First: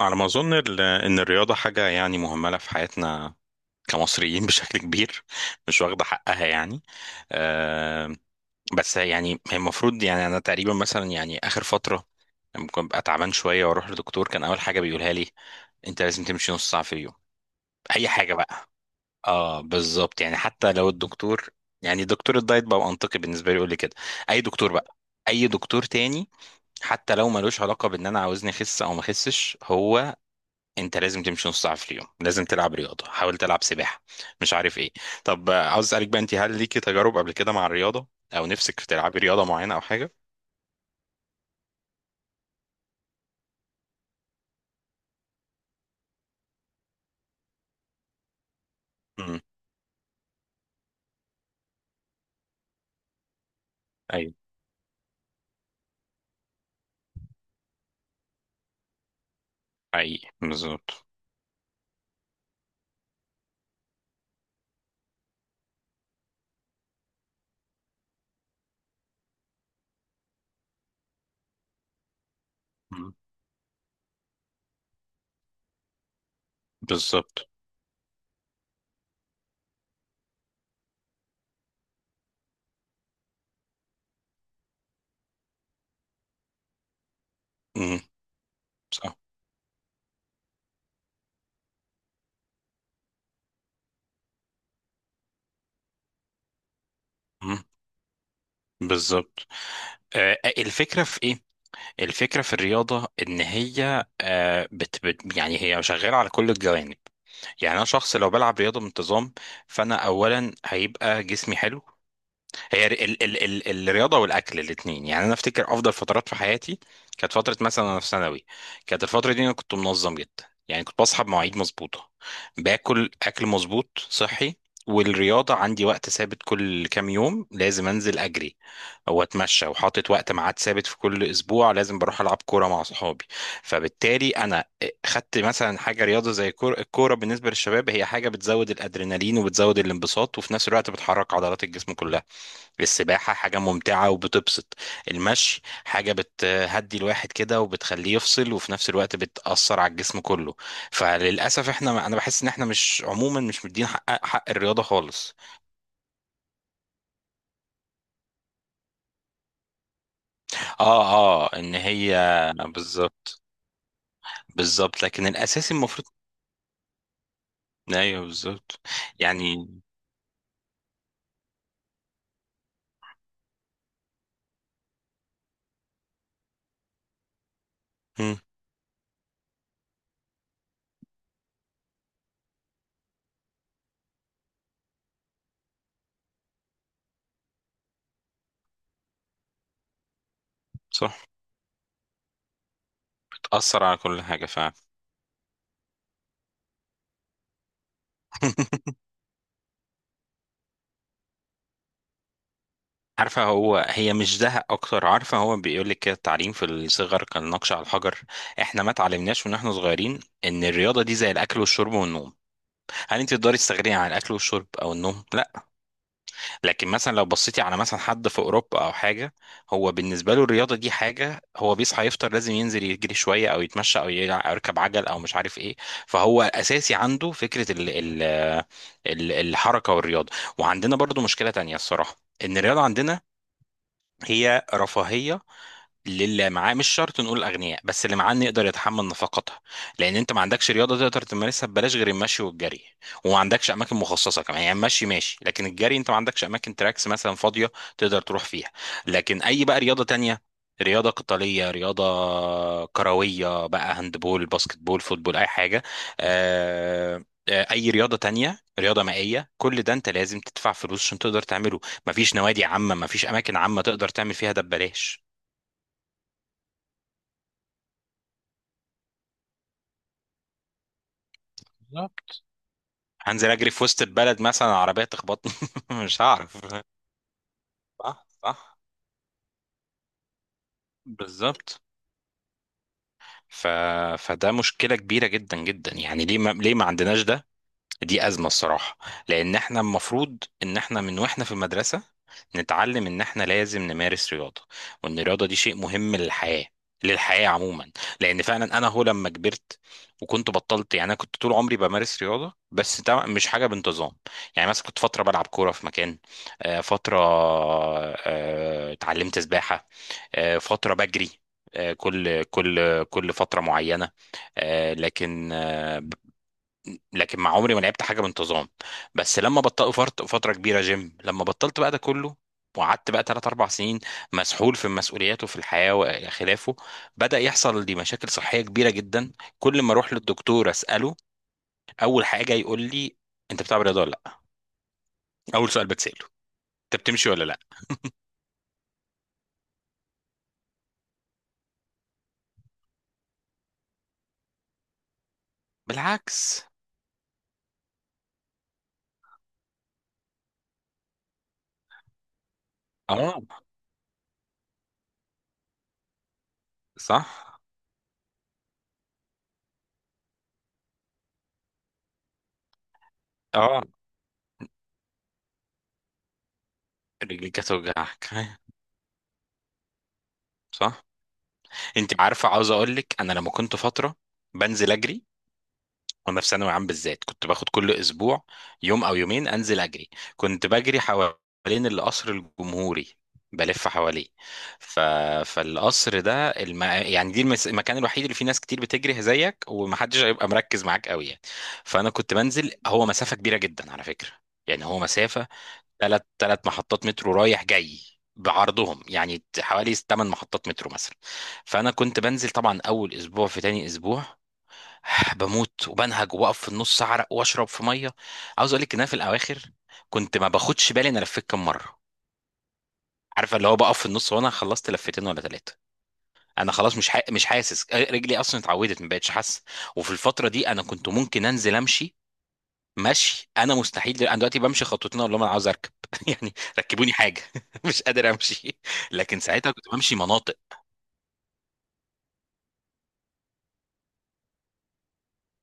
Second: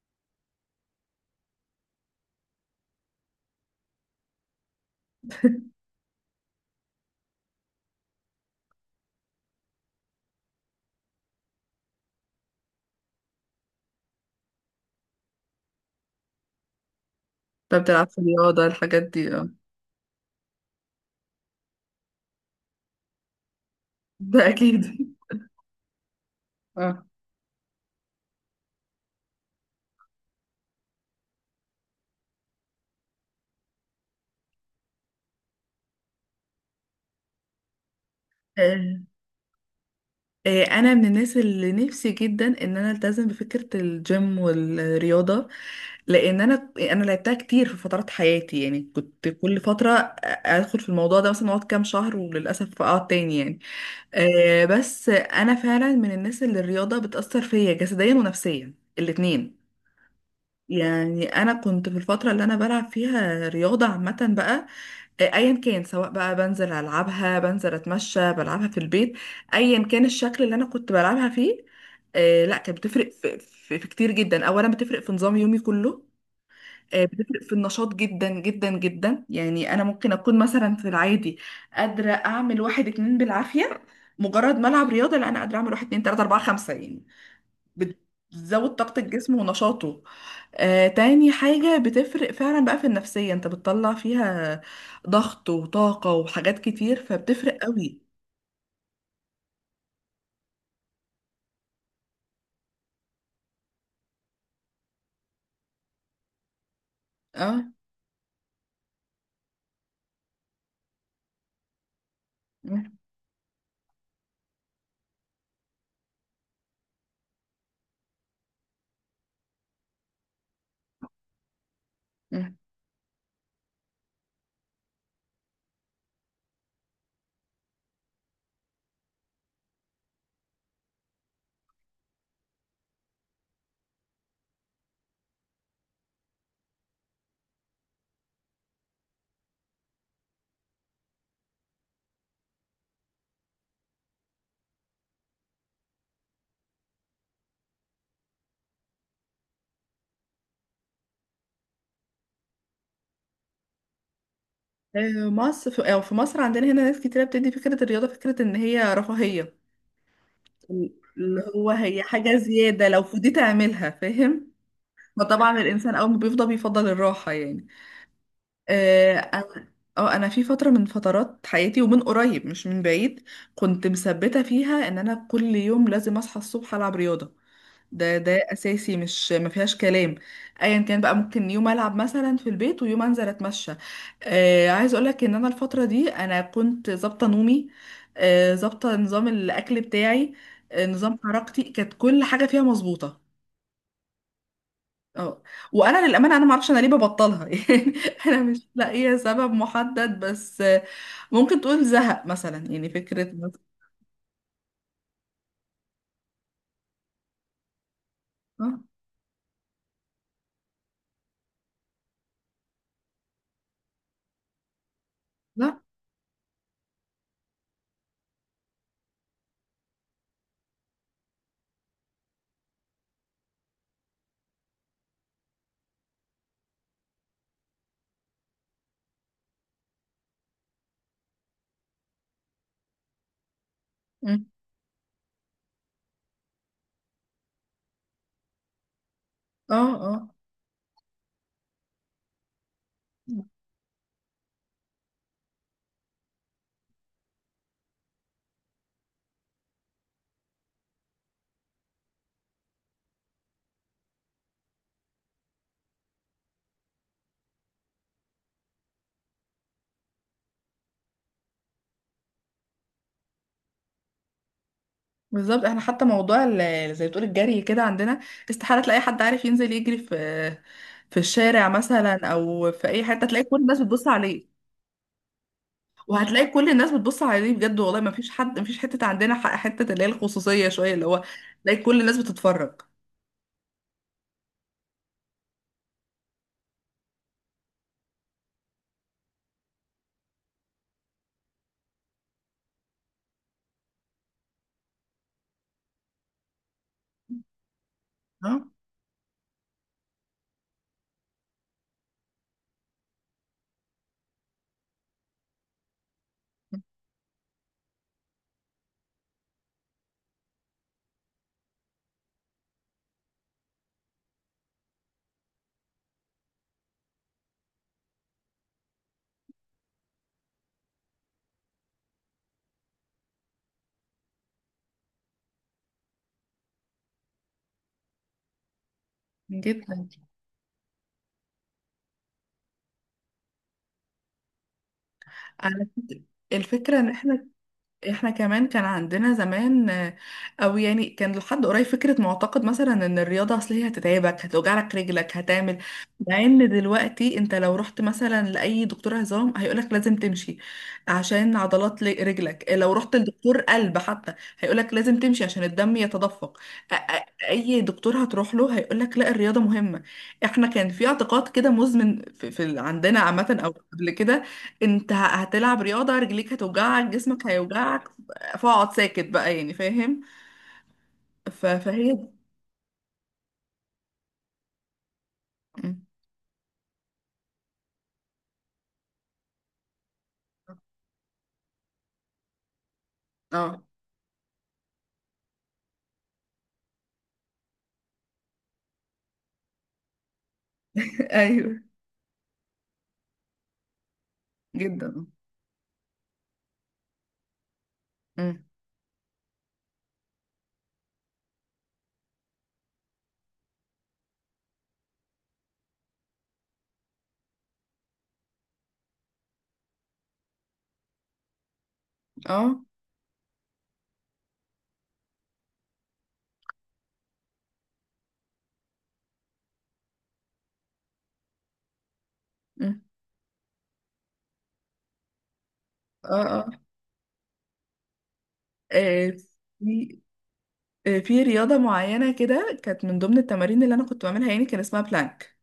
على ما أظن إن الرياضة حاجة، يعني، مهملة في حياتنا كمصريين بشكل كبير. مش واخدة حقها يعني. آه، بس يعني هي المفروض، يعني، أنا تقريبا مثلا يعني آخر فترة ممكن أبقى تعبان شوية وأروح لدكتور. كان أول حاجة بيقولها لي: أنت لازم تمشي نص ساعة في اليوم. طب بتلعب أي في حاجة الرياضة بقى. الحاجات دي اه أه، بالظبط. يعني حتى لو الدكتور، يعني دكتور الدايت، بقى منطقي بالنسبة لي يقول لي كده. أي ده دكتور أكيد. بقى، أي دكتور تاني، اه. حتى لو ملوش علاقة بإن أنا عاوزني أخس أو ما أخسش. هو انت لازم تمشي نص ساعه في اليوم، لازم تلعب رياضه، حاول تلعب سباحه، مش عارف ايه. طب آه، عاوز اسالك بقى انت، هل ليكي تجارب قبل كده مع الرياضه، او نفسك في آه، تلعبي رياضه معينه او حاجه؟ أنا من الناس اللي نفسي جدا إن أنا ألتزم بفكرة الجيم والرياضة، لأن أنا لعبتها كتير في فترات حياتي، يعني كنت امم. كل فترة أدخل في الموضوع ده مثلا أقعد كام شهر وللأسف أقعد تاني يعني. ايوه، بس أنا فعلا من الناس اللي الرياضة بتأثر فيا جسديا ونفسيا الاتنين. حقيقي، بالظبط. يعني انا كنت في الفتره اللي انا بلعب فيها رياضه عامه بقى، ايا كان، سواء بقى بنزل العبها، بنزل اتمشى، بلعبها في البيت، ايا كان الشكل اللي انا كنت بلعبها فيه. لا، كانت بتفرق مم. في كتير جدا. اولا بتفرق في نظام يومي كله. بتفرق بالظبط. في النشاط جدا جدا جدا. يعني انا ممكن اكون مثلا في العادي قادره اعمل واحد اتنين بالعافيه، مجرد ما العب رياضه لا انا قادره اعمل واحد اتنين تلاته اربعه خمسه يعني، امم. بتزود طاقة صح. الجسم ونشاطه. تاني حاجة بتفرق فعلا بقى في النفسية، انت بتطلع فيها ضغط وطاقة وحاجات كتير، فبتفرق مم. قوي. بالظبط. آه. آه، الفكره في ايه؟ الفكره في الرياضه ان هي آه بت يعني هي شغاله على كل الجوانب. اه. يعني انا شخص لو بلعب رياضه بانتظام، فانا اولا هيبقى جسمي حلو. هي مم. ال الرياضه والاكل الاثنين، يعني انا افتكر افضل فترات في حياتي كانت فتره مثلا انا في ثانوي. كانت الفتره دي انا كنت منظم جدا، يعني كنت بصحى بمواعيد مظبوطه، مم. باكل اكل مظبوط صحي، والرياضه عندي وقت ثابت كل كام يوم لازم انزل اجري او اتمشى، وحاطط وقت ميعاد ثابت في كل اسبوع لازم بروح العب كوره مع صحابي. فبالتالي انا خدت مثلا حاجه رياضه زي الكوره. الكوره بالنسبه للشباب هي حاجه بتزود الادرينالين وبتزود الانبساط، وفي نفس الوقت بتحرك عضلات الجسم كلها. السباحة حاجة ممتعة وبتبسط. المشي حاجة بتهدي الواحد كده وبتخليه يفصل، وفي نفس الوقت بتأثر على الجسم كله. فللأسف احنا، أنا بحس إن احنا مش عموما، مش مدين حق الرياضة خالص. مصر أو في مصر عندنا هنا ناس كتيرة بتدي فكرة الرياضة فكرة ان هي رفاهية، اه. اللي اه، هو إن هي هي حاجة زيادة لو فضيت بالظبط. اعملها فاهم. بالظبط، لكن فطبعا الأساسي الانسان المفروض. اول ما بيفضى بيفضل الراحة يعني. أيوه، بالظبط، آه، يعني. انا. اه، انا في فتره من فترات حياتي ومن قريب مش من بعيد كنت مثبته فيها ان انا كل يوم لازم اصحى الصبح العب رياضه، ده مم، اساسي مش ما فيهاش كلام. ايا كان بقى، ممكن يوم العب مثلا في البيت ويوم انزل اتمشى. آه، عايز اقولك ان انا الفتره دي انا كنت ظابطه نومي، آه، ظابطه نظام الاكل بتاعي، آه، نظام صح، حركتي، كانت كل حاجه فيها مظبوطه. بتأثر على كل حاجة فعلا. اه. وانا للامانه انا ما اعرفش انا ليه ببطلها يعني، انا مش لاقيه سبب محدد، بس ممكن تقول زهق مثلا يعني فكره عارفة، بس- هو هي مش زهق أكتر. عارفة، هو بيقول لك كده، التعليم في الصغر كان نقش على الحجر. اه. إحنا ما اتعلمناش ونحن صغيرين إن الرياضة دي زي الأكل والشرب والنوم. هل أنت تقدري تستغني عن الأكل والشرب أو النوم؟ لا. لا. لكن مثلا لو بصيتي على مثلا حد في أوروبا أو حاجة، هو بالنسبة له الرياضة دي حاجة، هو بيصحى يفطر لازم ينزل يجري شوية أو يتمشى أو أو يركب عجل أو مش عارف إيه. فهو أساسي عنده فكرة الحركة والرياضة. وعندنا برضو مشكلة تانية الصراحة، ان الرياضه عندنا مم. هي رفاهية للي معاه، مش شرط نقول الاغنياء، بس اللي معاه إنه يقدر يتحمل نفقاتها. اه. اه، لان انت ما عندكش رياضه تقدر تمارسها ببلاش غير المشي والجري. وما عندكش اماكن مخصصه كمان، يعني المشي ماشي، لكن الجري انت ما عندكش اماكن تراكس مثلا فاضيه تقدر تروح فيها. لكن اي بقى رياضه تانية، رياضة قتالية، رياضة كروية بقى، هاندبول، باسكتبول، فوتبول، أي حاجة. آه، آه، أي رياضة تانية، رياضة مائية، كل ده أنت لازم تدفع فلوس عشان تقدر تعمله. مفيش نوادي عامة، مفيش أماكن عامة تقدر تعمل فيها ده ببلاش. بالظبط. احنا حتى موضوع زي بتقول الجري كده عندنا استحاله تلاقي حد عارف ينزل يجري في الشارع مثلا بالظبط. او في اي حته، تلاقي هنزل كل اجري الناس في وسط بتبص البلد عليه. مثلا؟ عربيه تخبطني مش وهتلاقي هعرف. كل الناس بتبص عليه بجد، والله ما صح فيش حد، ما فيش صح حته عندنا حته اللي هي الخصوصيه شويه، اللي هو تلاقي بالظبط. كل الناس بتتفرج. ف... فده مشكله كبيره جدا جدا، يعني ليه ما... ليه ما عندناش ده؟ دي أزمة الصراحة. لأن احنا المفروض إن احنا من واحنا في المدرسة نتعلم إن احنا لازم نمارس رياضة، وإن الرياضة دي شيء مهم للحياة، للحياة عموما. لأن اه. فعلا أنا، هو لما كبرت وكنت بطلت، يعني أنا كنت طول عمري بمارس رياضة، بس طبعاً مش حاجة بانتظام. يعني مثلا كنت فترة بلعب كورة في مكان. آه، فترة آه، اتعلمت سباحة. آه، فترة بجري. آه، كل فترة معينة. آه، لكن آه، لكن مع عمري ما لعبت حاجه بانتظام. بس لما بطلت فتره كبيره جيم، لما بطلت بقى ده كله، وقعدت بقى 3 4 سنين مسحول في مسؤولياته في الحياه وخلافه، بدا يحصل لي مشاكل صحيه كبيره جدا. كل ما جدا. اروح للدكتور اساله، اول حاجه يقول لي: انت بتلعب رياضه ولا لا؟ اول على سؤال فكرة، بتساله: الفكرة انت ان بتمشي ولا احنا، لا؟ احنا كمان كان عندنا زمان آه، او يعني كان لحد قريب فكرة معتقد مثلا ان الرياضة اصل هي هتتعبك، هتوجعلك رجلك، هتعمل. مع بالعكس. ان دلوقتي انت لو رحت مثلا لأي دكتور عظام هيقولك لازم تمشي عشان عضلات رجلك، لو رحت اه. لدكتور قلب حتى هيقولك لازم تمشي عشان الدم يتدفق. صح. اي دكتور هتروح له هيقولك لا الرياضة مهمة. احنا كان في اعتقاد كده مزمن في عندنا عامة او اه، قبل كده، انت هتلعب رياضة رجليك هتوجعك جسمك رجليك هيوجعك، هتوجعك، أيوة. فاقعد ساكت بقى يعني فاهم. صح. انت فهي. عارفه، عاوز اقول لك، انا لما كنت فتره بنزل اجري مم. وانا في ثانوي عام بالذات، كنت باخد كل اسبوع يوم او يومين انزل اجري. كنت بجري حوالين القصر الجمهوري، اه بلف حواليه. ف... فالقصر ده يعني دي المكان الوحيد اللي فيه ناس كتير بتجري زيك ومحدش هيبقى مركز معاك قوي يعني. ايوه. فانا كنت بنزل، هو مسافة كبيرة جدا على فكرة، يعني هو جدا. مسافة ثلاث محطات مترو رايح جاي، مم. بعرضهم يعني حوالي 8 محطات مترو مثلا. فانا كنت بنزل طبعا، اول اسبوع في تاني اسبوع بموت وبنهج وبقف في النص اعرق واشرب في ميه. عاوز اقول لك ان انا في الاواخر كنت ما باخدش بالي انا لفيت كام مره. اه. عارفه، اللي هو بقف في النص وانا خلصت لفتين ولا ثلاثه. انا خلاص مش حاسس رجلي اصلا، اتعودت ما بقتش حاسه. وفي الفتره دي انا كنت ممكن انزل امشي، مم. مشي. انا مستحيل انا دلوقتي بمشي خطوتين اقول لهم انا عاوز اركب اه. يعني اه. ركبوني حاجه مش قادر امشي. آه، لكن ساعتها كنت بمشي في. مناطق. في رياضة معينة كده كانت من ضمن التمارين اللي انا كنت بعملها، يعني كان اسمها بلانك.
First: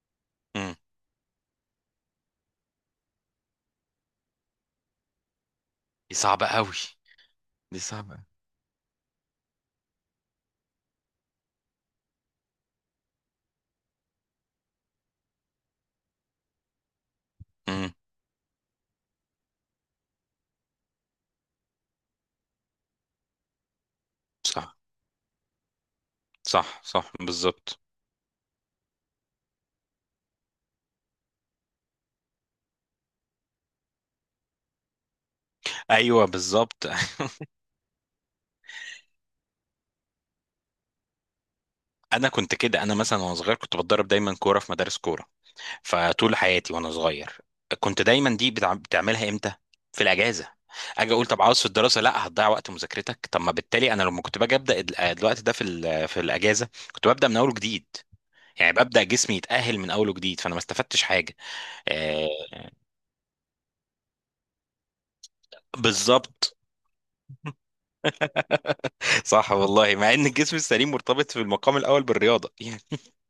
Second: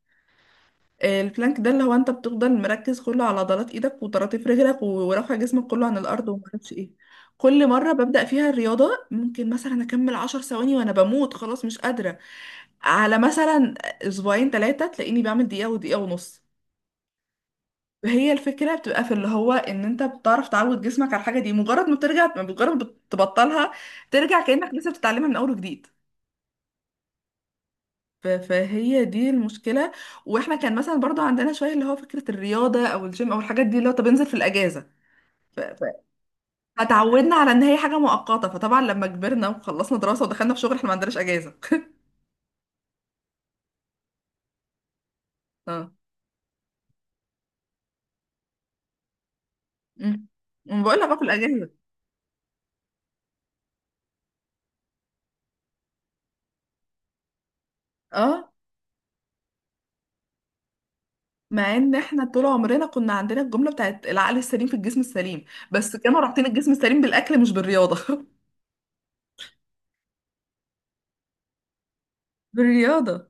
امم. آه، البلانك ده اللي هو انت بتفضل مركز كله على عضلات ايدك وطراطيف رجلك ورافع جسمك كله عن دي الارض وما صعبه اعرفش قوي. ايه. كل دي مرة صعبة. ببدأ فيها الرياضة ممكن مثلا اكمل عشر ثواني وانا بموت خلاص مش قادرة، على مثلا اسبوعين ثلاثة تلاقيني بعمل دقيقة ودقيقة ونص. امم. هي الفكرة بتبقى في اللي هو ان انت بتعرف تعود جسمك على الحاجة دي، مجرد ما بترجع، مجرد ما بتبطلها، ترجع كأنك صح لسه بتتعلمها من اول وجديد. صح صح، بالظبط. فهي دي المشكلة. واحنا كان مثلا برضو عندنا شوية اللي هو فكرة الرياضة او الجيم او الحاجات دي، اللي هو طب انزل في الاجازة. ف- ف- ايوه، بالظبط. فتعودنا على ان هي حاجة مؤقتة، فطبعا لما كبرنا وخلصنا دراسة ودخلنا في شغل احنا ما عندناش اجازة انا كنت كده، انا مثلا وانا صغير كنت بتدرب دايما كوره في مدارس كوره. اه. فطول حياتي وانا صغير، كنت دايما دي بتعملها امتى؟ في امم. الاجازه. بقول لك اجي بقى في اقول طب عاوز في الاجازة. الدراسه، لا هتضيع وقت مذاكرتك. طب ما بالتالي انا لما كنت باجي ابدا آه، الوقت ده في في الاجازه كنت ببدا من اول وجديد. اه، يعني ببدا جسمي يتاهل من اول وجديد، فانا ما استفدتش حاجه. مع ان احنا آه، طول عمرنا كنا عندنا الجمله بتاعت العقل السليم في الجسم السليم، بس كانوا رابطين بالظبط. الجسم السليم بالاكل مش بالرياضه صح والله، مع ان الجسم السليم مرتبط في المقام الاول بالرياضه بالرياضة.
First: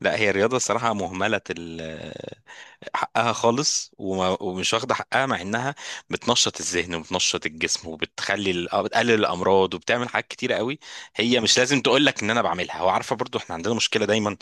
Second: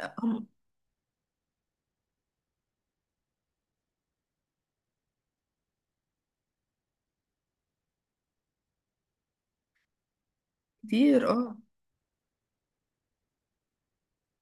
لا هي هم. الرياضة الصراحة مهملة، حقها خالص، ومش واخدة حقها، مع إنها بتنشط الذهن وبتنشط الجسم وبتخلي آه، بتقلل الأمراض وبتعمل حاجات كتيرة قوي. كتير هي اه. مش لازم تقول لك إن أنا بعملها. وعارفة برضو إحنا عندنا مشكلة دايما،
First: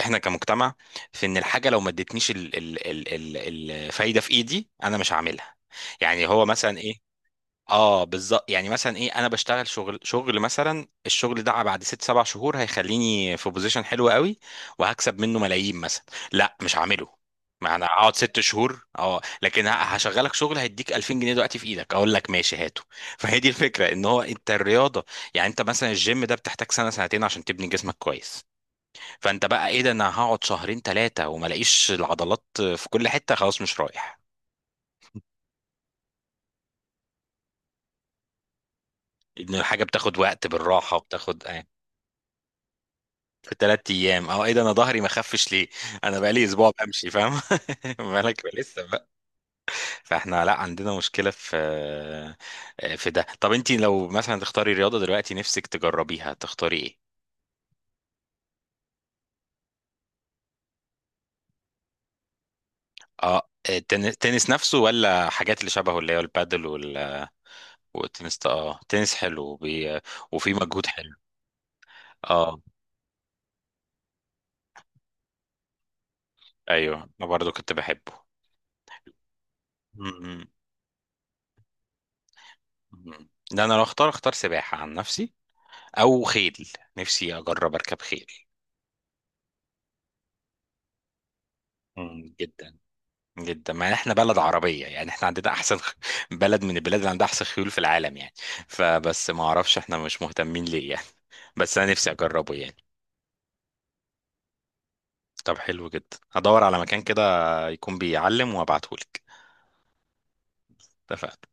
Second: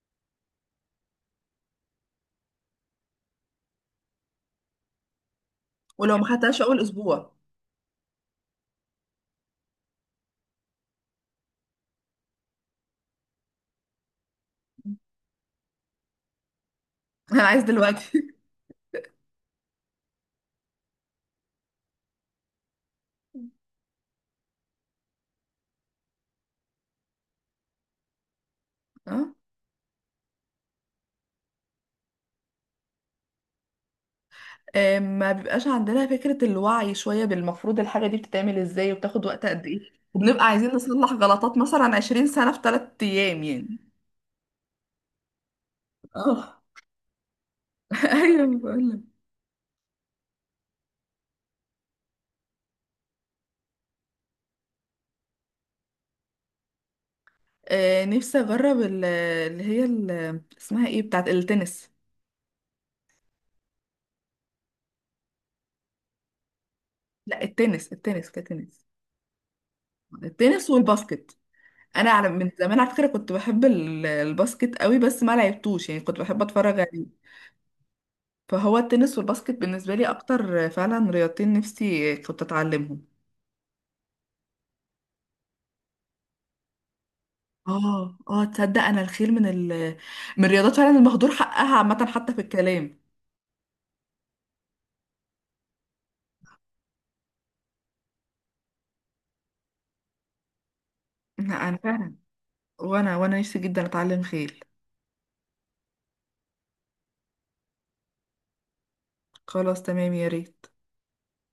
إحنا كمجتمع، في إن الحاجة لو ما ادتنيش الفايدة في إيدي أنا مش هعملها. ولو ما يعني هو خدتهاش مثلا اول إيه، اسبوع. اه بالظبط. يعني مثلا ايه، انا بشتغل شغل، مثلا الشغل ده بعد ست سبع شهور هيخليني في بوزيشن حلو قوي وهكسب منه ملايين مثلا، لا مش هعمله. انا عايز ما انا اقعد دلوقتي ست شهور اه، لكن هشغلك شغل هيديك 2000 جنيه دلوقتي في ايدك، اقول لك ماشي هاته فهي دي الفكره، ان هو انت الرياضه، يعني انت مثلا الجيم ده بتحتاج سنه سنتين عشان تبني جسمك كويس. اه. فانت بقى ايه ده، انا هقعد شهرين ثلاثه وما الاقيش العضلات في كل حته، خلاص مش رايح. آه، ما بيبقاش عندنا فكره الوعي شويه بالمفروض الحاجه دي بتتعمل ازاي وبتاخد وقت ان قد ايه، الحاجه بتاخد وبنبقى وقت عايزين بالراحه نصلح وبتاخد. غلطات مثلا 20 سنه في 3 ايام في يعني. تلات ايام اه، ايه ده، انا ظهري ما خفش ليه، انا بقالي اه اسبوع بمشي، فاهم مالك بقى ايوه لسه بقول لك. بقى. فاحنا لا عندنا مشكله في آه، في ده. طب انت لو مثلا تختاري رياضه دلوقتي نفسك تجربيها، تختاري ايه؟ آه، نفسي اجرب اسمها ايه بتاعت التنس. اه، التنس نفسه ولا حاجات اللي شبهه، اللي هو البادل لا، التنس، التنس والتنس ده؟ اه، كتنس. تنس حلو وفي التنس مجهود حلو. والباسكت. انا على من اه، زمان على فكره كنت بحب الباسكت قوي بس ما لعبتوش، يعني كنت بحب اتفرج عليه. ايوه، انا برضو كنت بحبه. فهو التنس والباسكت بالنسبه لي م- م- اكتر، فعلا رياضتين نفسي كنت اتعلمهم. م. ده انا لو اختار، اختار سباحه عن نفسي، او خيل. نفسي اجرب اركب اه خيل. اه. تصدق انا الخيل من ال، من الرياضات فعلا المهدور حقها عامه حتى مم، في جدا. الكلام. جدا، ما احنا بلد عربية، يعني احنا عندنا احسن بلد من البلاد اللي عندها احسن خيول في العالم يعني. فبس ما اعرفش احنا مش مهتمين ليه يعني. لا انا بس انا نفسي فعلا، اجربه يعني. وانا نفسي جدا اتعلم خيل. طب حلو جدا، هدور على مكان كده يكون بيعلم وابعتهولك. خلاص تمام يا ريت. اتفقنا.